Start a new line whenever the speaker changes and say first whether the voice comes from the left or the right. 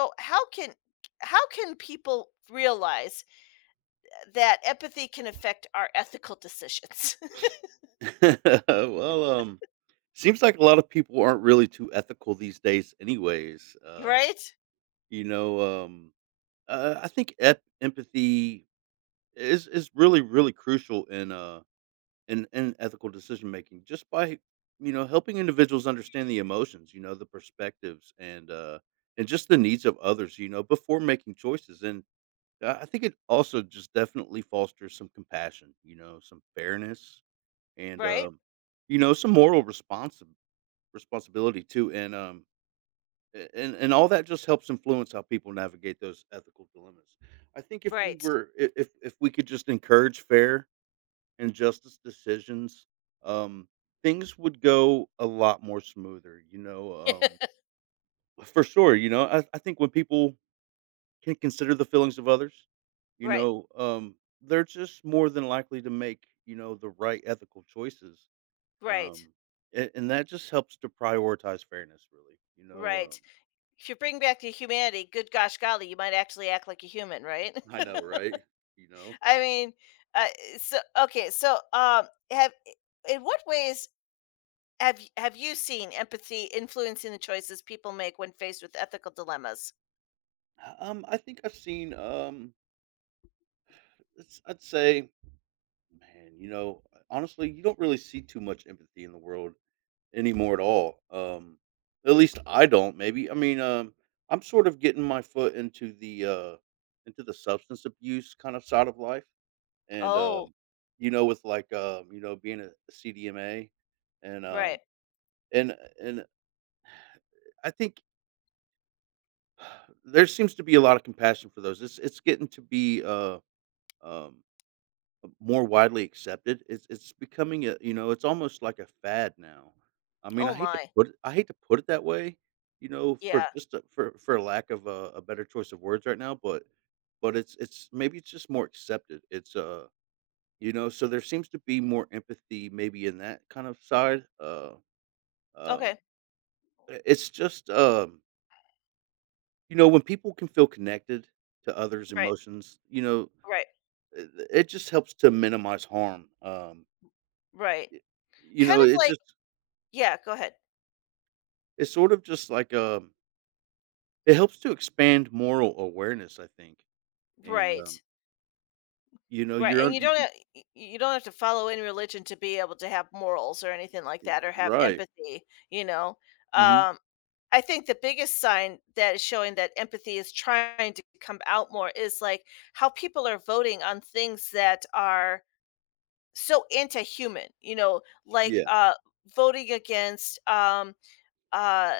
left: So how can people realize that empathy can affect our ethical decisions?
right: well, um, Seems like a lot of people aren't really too ethical these days, anyways.
left: Right?
right: You know, um, I think empathy is really crucial in in ethical decision making. Just by helping individuals understand the emotions, you know, the perspectives, and just the needs of others, you know, before making choices. And I think it also just definitely fosters some compassion, you know, some fairness, and,
left: Right?
right: um, you know, some moral responsi responsibility too, and, a and and all that just helps influence how people navigate those ethical dilemmas. I think if we
left: Right.
right: were I if we could just encourage fair and justice decisions, um, things would go a lot more smoother, for sure, you know, I think when people can consider the feelings of others, you
left: Right,
right: know, um, they're just more than likely to make, you know, the right ethical choices.
left: right,
right: Um, and that just helps to prioritize fairness really, you know,
left: right. If you bring back the humanity, good gosh golly, you might actually act like a human, right?
right: I know, right? You know?
left: I mean, uh, so okay, so have in what ways have you seen empathy influencing the choices people make when faced with ethical dilemmas?
right: I think I've seen, it's I'd say, man, honestly, you don't really see too much empathy in the world anymore at all. At least I don't. Maybe I mean, I'm sort of getting my foot into the substance abuse kind of side of life, and
left: Oh,
right: you know, with like you know, being a CDMA, and um,
left: right.
right: and and I think there seems to be a lot of compassion for those. It's getting to be um more widely accepted. It's becoming a you know, it's almost like a fad now. I mean,
left: Oh my.
right: I hate to put it that way, you know, for
left: Yeah.
right: for lack of a better choice of words right now, but it's maybe it's just more accepted. It's You know, so there seems to be more empathy maybe in that kind of side. Um
left: Okay.
right: it's just You know, when people can feel connected to others'
left: Right.
right: emotions, you know,
left: Right.
right: it just helps to minimize harm.
left: Right.
right: Y- you
left: Kind
right: know,
left: of
right: it
left: like
right: just
left: yeah, go ahead.
right: it's sort of just like it helps to expand moral awareness, I think. And
left: Right.
right: You know,
left: Right.
right: you're
left: And
right: on you
left: you don't have to follow any religion to be able to have morals or anything like that or have
right: right.
left: empathy, you know.
right: Hmm.
left: Um I think the biggest sign that is showing that empathy is trying to come out more is like how people are voting on things that are so anti-human, you know, like
right: Yeah,
left: voting against uh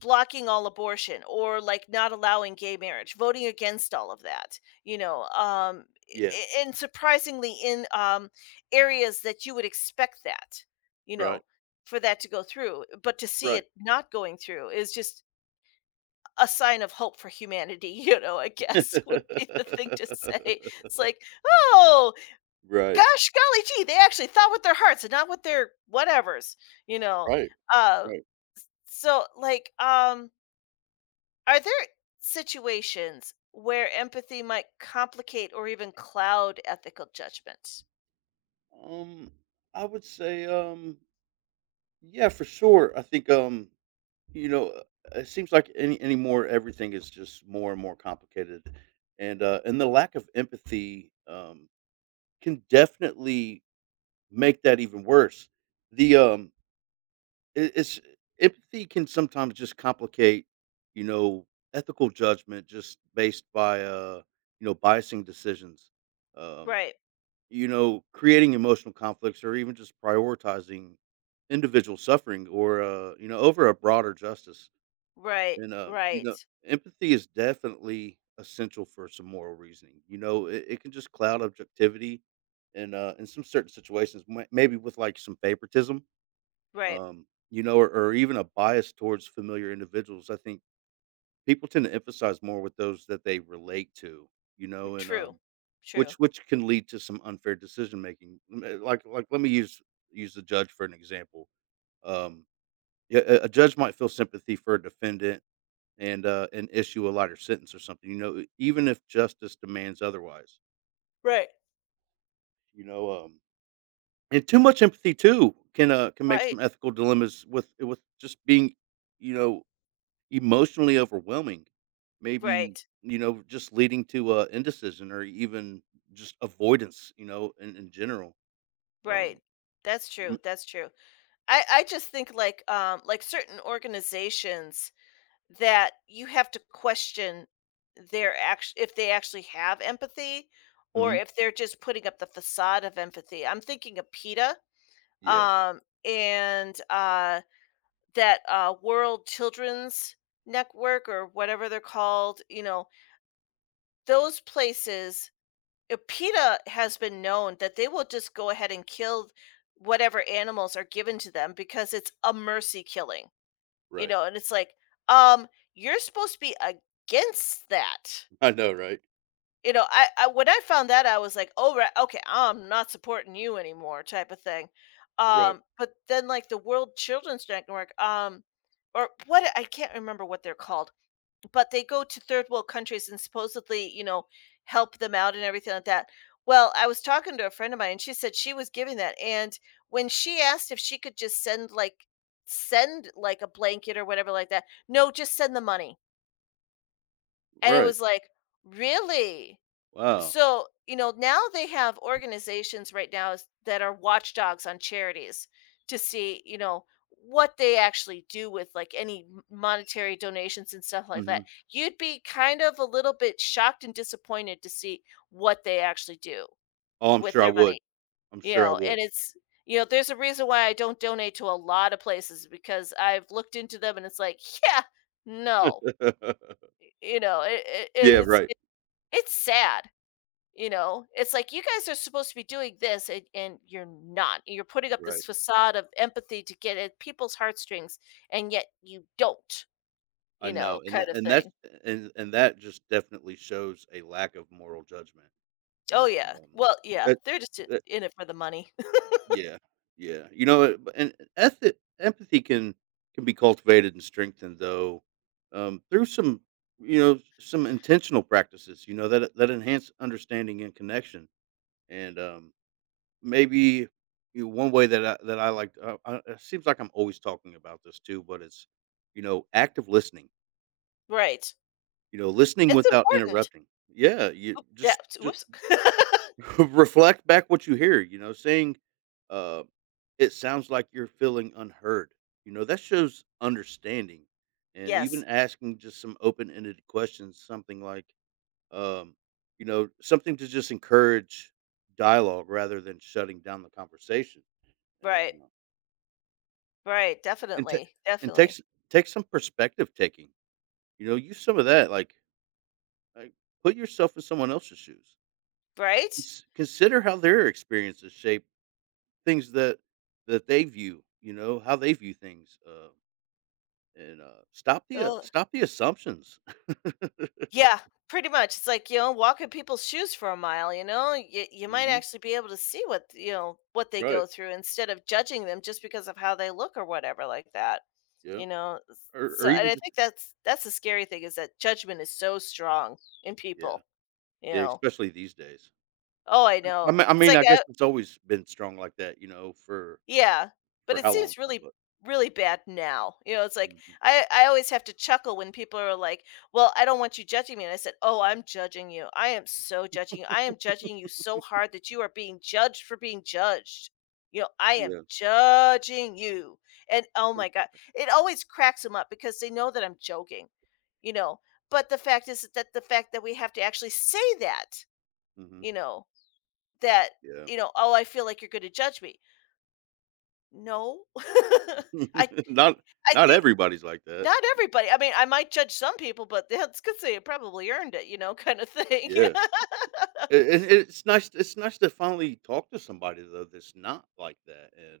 left: blocking all abortion or like not allowing gay marriage, voting against all of that, you know,
right: yeah,
left: and surprisingly in areas that you would expect that, you
right: right,
left: know, for that to go through, but to see
right: right,
left: it not going through is just a sign of hope for humanity, you know, I guess would be the thing to say. It's like, "Oh,
right: right,
left: gosh, golly gee, they actually thought with their hearts and not with their whatevers," you know?
right: right,
left: Um,
right: right.
left: so, are there situations where empathy might complicate or even cloud ethical judgments?
right: Um, I would say, yeah, for sure. I think, you know, it seems like anymore everything is just more and more complicated, and the lack of empathy can definitely make that even worse. The it, it's Empathy can sometimes just complicate, you know, ethical judgment just based by you know, biasing decisions, um,
left: Right,
right: you know, creating emotional conflicts or even just prioritizing individual suffering or you know, over a broader justice.
left: right,
right: You
left: right,
right: know, empathy is definitely essential for some moral reasoning. You know, it can just cloud objectivity and in some certain situations, maybe with like some favoritism,
left: right.
right: you know, or even a bias towards familiar individuals. I think people tend to emphasize more with those that they relate to, you know, and
left: True, true.
right: which can lead to some unfair decision making. Mm. Like let me use the judge for an example. Um, yeah, a judge might feel sympathy for a defendant and issue a lighter sentence or something. You know, even if justice demands otherwise.
left: Right,
right: You know, um, and too much empathy too can make
left: right,
right: some ethical dilemmas with just being, you know, emotionally overwhelming. Maybe
left: right,
right: you know, just leading to indecision or even just avoidance. You know, in general.
left: right.
right: Um,
left: That's true.
right: mm
left: That's true. I just think like certain organizations that you have to question their act if they actually have empathy or
right: mhm.
left: if they're just putting up the facade of empathy. I'm thinking of PETA,
right: Yeah.
left: and, that, World Children's Network or whatever they're called, you know, those places PETA has been known that they will just go ahead and kill whatever animals are given to them because it's a mercy killing. You
right: Right.
left: know, and it's like, um, you're supposed to be against that.
right: I know. Right.
left: You know, I when I found that I was like, oh right, okay, I'm not supporting you anymore, type of thing.
right: Right.
left: But then like the World Children's Network, or what I can't remember what they're called but they go to third world countries and supposedly, you know, help them out and everything like that. Well, I was talking to a friend of mine and she said she was giving that. And when she asked if she could just send like a blanket or whatever like that, no, just send the money. And it
right: Right.
left: was like, really?
right: Wow.
left: So you know now they have organizations right now that are watchdogs on charities to see you know what they actually do with like any monetary donations and stuff like
right: Hmm.
left: that. You'd be kind of a little bit shocked and disappointed to see what they actually do
right: Oh, I'm
left: with
right: sure I
left: their money,
right: would. I'm
left: you
right: sure I
left: know, and
right: would.
left: it's you know there's a reason why I don't donate to a lot of places because I've looked into them and it's like yeah, no, you know
right: Yeah. Right.
left: it's sad, you know, it's like you guys are supposed to be doing this and you're not. You're putting up this
right: Right.
left: facade of empathy to get at people's heartstrings and yet you don't,
right: I
left: you
right: know,
left: know,
right: and
left: kind
right: tha
left: of
right: and that's
left: thing.
right: and that just definitely shows a lack of moral judgment, you
left: Oh
right: know,
left: yeah.
right: um,
left: Well, yeah,
right: that
left: they're just
right: that
left: in it for the money.
right: yeah, yeah, you know, and ethi empathy can be cultivated and strengthened, though, through some, you know, some intentional practices, you know, that that enhance understanding and connection, and, um, maybe, you know, one way that I like, it seems like I'm always talking about this too, but it's, you know, active listening.
left: Right.
right: You know, listening
left: It's
right: without
left: important.
right: interrupting. Yeah, you
left: Oop, yeah.
right: just
left: Whoops.
right: reflect back what you hear, you know, saying, uh, "It sounds like you're feeling unheard." You know, that shows understanding, and even
left: Yes.
right: asking just some open-ended questions, something like, um, you know, something to just encourage dialogue rather than shutting down the conversation. And um,
left: Right. Right.
right: and ta
left: Definitely.
right: and
left: Definitely.
right: take some perspective taking. You know, use some of that, like, put yourself in someone else's shoes.
left: Right?
right: Consider how their experiences shape things that they view, you know, how they view things, and,
left: Well,
right: stop the assumptions.
left: yeah, pretty much. It's like, you know, walk in people's shoes for a mile, you know? You might
right: Mhm.
left: actually be able to see what, you know, what they go
right: Right.
left: through instead of judging them just because of how they look or whatever like that.
right: Yeah.
left: You know? So
right: Or
left: and
right: even
left: I
right: just
left: think that's the scary thing is that judgment is so strong in
right: yeah.
left: people, you
right: Yeah,
left: know.
right: especially these days.
left: Oh, I know.
right: I
left: It's
right: mean,
left: like
right: I guess
left: I
right: it's always been strong like that, you know,
left: Yeah, but
right: for
left: it
right: how long
left: seems
right: now, but
left: really bad now. You know, it's like
right: Mhm.
left: I always have to chuckle when people are like, "Well, I don't want you judging me." And I said, "Oh, I'm judging you. I am so judging you. I am judging you so hard that you are being judged for being judged." You know, I am
right: Yeah.
left: judging you. And oh my god, it always cracks them up because they know that I'm joking. You know, but the fact that we have to actually say
right: Mhm.
left: you know, that
right: Yeah.
left: you know, oh, I feel like you're going to judge me. No. I
right: Not
left: I
right: not
left: think
right: everybody's like that.
left: Not everybody, I mean, I might judge some people, but that's 'cause they probably earned it, you know, kinda thing.
right: Yeah. It's nice it's nice to finally talk to somebody though that's not like that,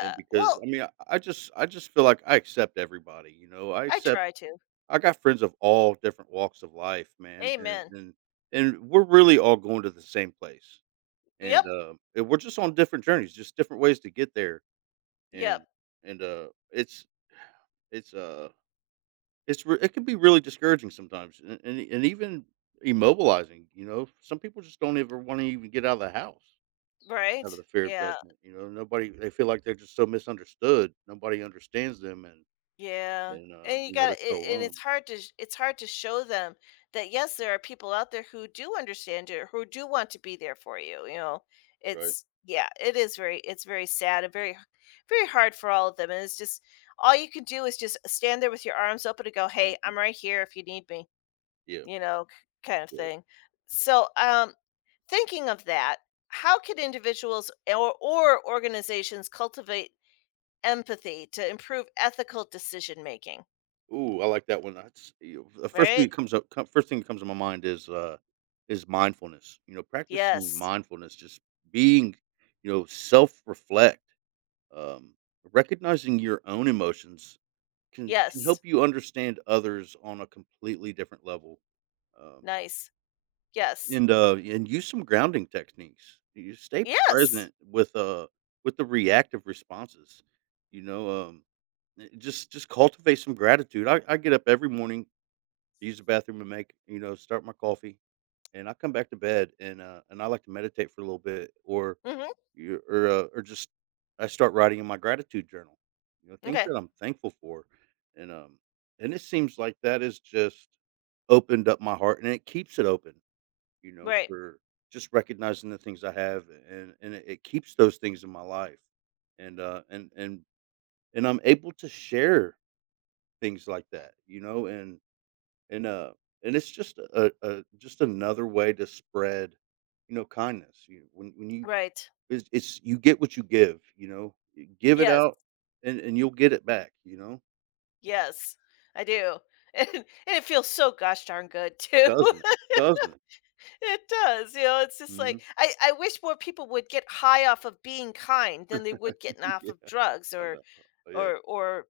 right: and because, I
left: Well,
right: mean, I just feel like I accept everybody, you know? I
left: I
right: accept
left: try to.
right: I got friends of all different walks of life, man, and
left: Amen.
right: and and we're really all going to the same place,
left: Yep.
right: and we're just on different journeys, just different ways to get there,
left: Yep.
right: and and, it's it's, uh, it can be really discouraging sometimes and even immobilizing, you know? Some people just don't ever wanna even get out of the house. Out of
left: Right?
right: the fear of
left: Yeah.
right: judgment, you know, nobody they feel like they're just so misunderstood. Nobody understands them and
left: Yeah.
right: and,
left: And
right: um,
left: you
right: you know,
left: got
right: they're
left: to,
right: so
left: and it's
right: alone,
left: hard to it's hard to show them that yes, there are people out there who do understand you, who do want to be there for you, you know.
right: right?
left: It's yeah, it is very it's very sad and very very hard for all of them. And it's just all you can do is just stand there with your arms open and go, "Hey,
right: Mhm.
left: I'm right here if you need me."
right: Yeah,
left: You know, kind of
right: yeah.
left: thing. So, thinking of that, how can individuals or organizations cultivate empathy to improve ethical decision making?
right: Ooh, I like that one. That's you know, the first thing
left: Right?
right: that comes up co first thing that comes to my mind is mindfulness, you know, practicing
left: Yes.
right: mindfulness, just being, you know, self-reflect, um, recognizing your own emotions can
left: Yes.
right: help you understand others on a completely different level, um
left: Nice. Yes.
right: and, and use some grounding techniques. You stay
left: Yes!
right: present with the reactive responses, you know, um, just cultivate some gratitude. I get up every morning, use the bathroom and make, you know, start my coffee and I come back to bed and I like to meditate for a little bit or,
left: Mhm.
right: you- or, uh, or just, I start writing in my gratitude journal, you know, things
left: Okay.
right: that I'm thankful for. And, um, and it seems like that is just opened up my heart and it keeps it open you know,
left: Right.
right: for just recognizing the things I have and it keeps those things in my life. And uh and and and I'm able to share things like that, you know, and uh and it's just a just another way to spread, you know, kindness. You When you
left: Right.
right: it's you get what you give, you know. You give it
left: Yes.
right: out and you'll get it back, you know.
left: Yes. I do. And it feels so gosh darn good too.
right: Doesn't it? Doesn't it?
left: It does, you know, it's just like
right: Hmm.
left: I wish more people would get high off of being kind than they would getting off of
right: Yeah,
left: drugs
right: I
left: or
right: know. Yeah.
left: or or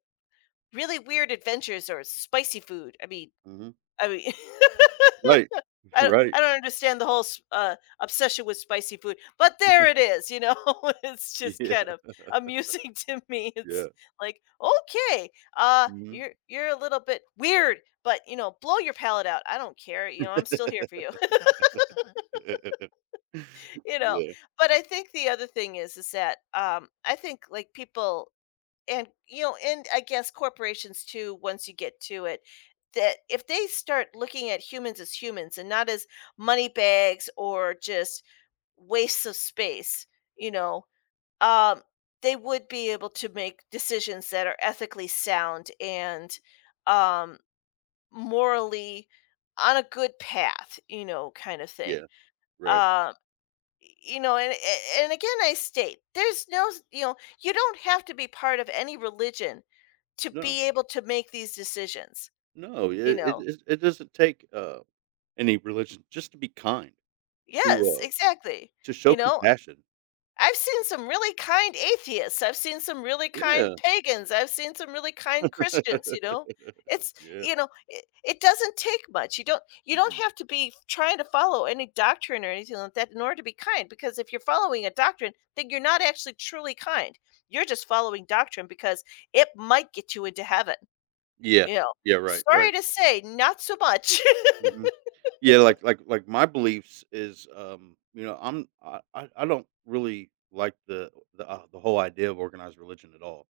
left: really weird adventures or spicy food.
right: Hmm.
left: I mean
right: Right. Right.
left: I don't understand the whole obsession with spicy food, but there it is. You know, it's just kind
right: Yeah.
left: of amusing to me. It's
right: Yeah.
left: like, okay,
right: Mhm.
left: you're a little bit weird, but you know, blow your palate out. I don't care. You know, I'm still here for you. You know,
right: Yeah,
left: but I think the other thing is that I think like people and you know, and I guess corporations too. Once you get to it. That if they start looking at humans as humans and not as money bags or just wastes of space, you know, um, they would be able to make decisions that are ethically sound and um, morally on a good path, you know, kind of thing.
right: yeah, right.
left: Um, you know, and again, I state there's no, you know, you don't have to be part of any religion to
right: No,
left: be able to make these decisions.
right: no, yeah,
left: You
right: it
left: know,
right: doesn't take, any religion just to be kind, to,
left: yes,
right: uh
left: exactly.
right: to
left: You
right: show
left: know,
right: compassion.
left: I've seen some really kind atheists. I've seen some really kind
right: Yeah.
left: pagans. I've seen some really kind Christians, you know? It's,
right: Yeah.
left: you know, it doesn't take much. You don't
right: Mm-mm.
left: have to be trying to follow any doctrine or anything like that in order to be kind because if you're following a doctrine, then you're not actually truly kind. You're just following doctrine because it might get you into heaven,
right: Yeah.
left: you know.
right: Yeah, right,
left: Sorry
right: right.
left: to say, not so much.
right: Mhm. Yeah, like my beliefs is, you know, I'm I don't really like the whole idea of organized religion at all.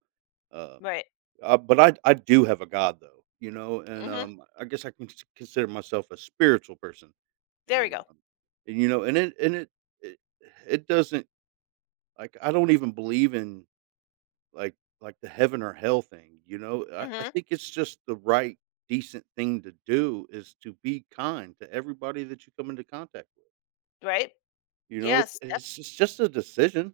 right: Um,
left: Right.
right: but I do have a God though, you know, and
left: Mhm.
right: I guess I can consider myself a spiritual person,
left: There we
right: and
left: go.
right: um, and you know, it, it doesn't like I don't even believe in like the heaven or hell thing, you know? I
left: Mhm.
right: think it's just the right decent thing to do is to be kind to everybody that you come into contact with.
left: Right?
right: You know,
left: Yes, def
right: it's just a decision.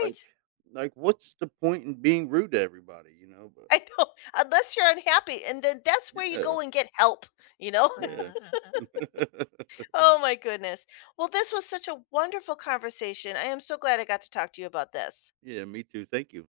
right: Like what's the point in being rude to everybody, you know? But
left: I know, unless you're unhappy, and then that's where you
right: yeah,
left: go and get help, you know?
right: yeah.
left: Oh my goodness. Well, this was such a wonderful conversation. I am so glad I got to talk to you about this.
right: Yeah, me too. Thank you.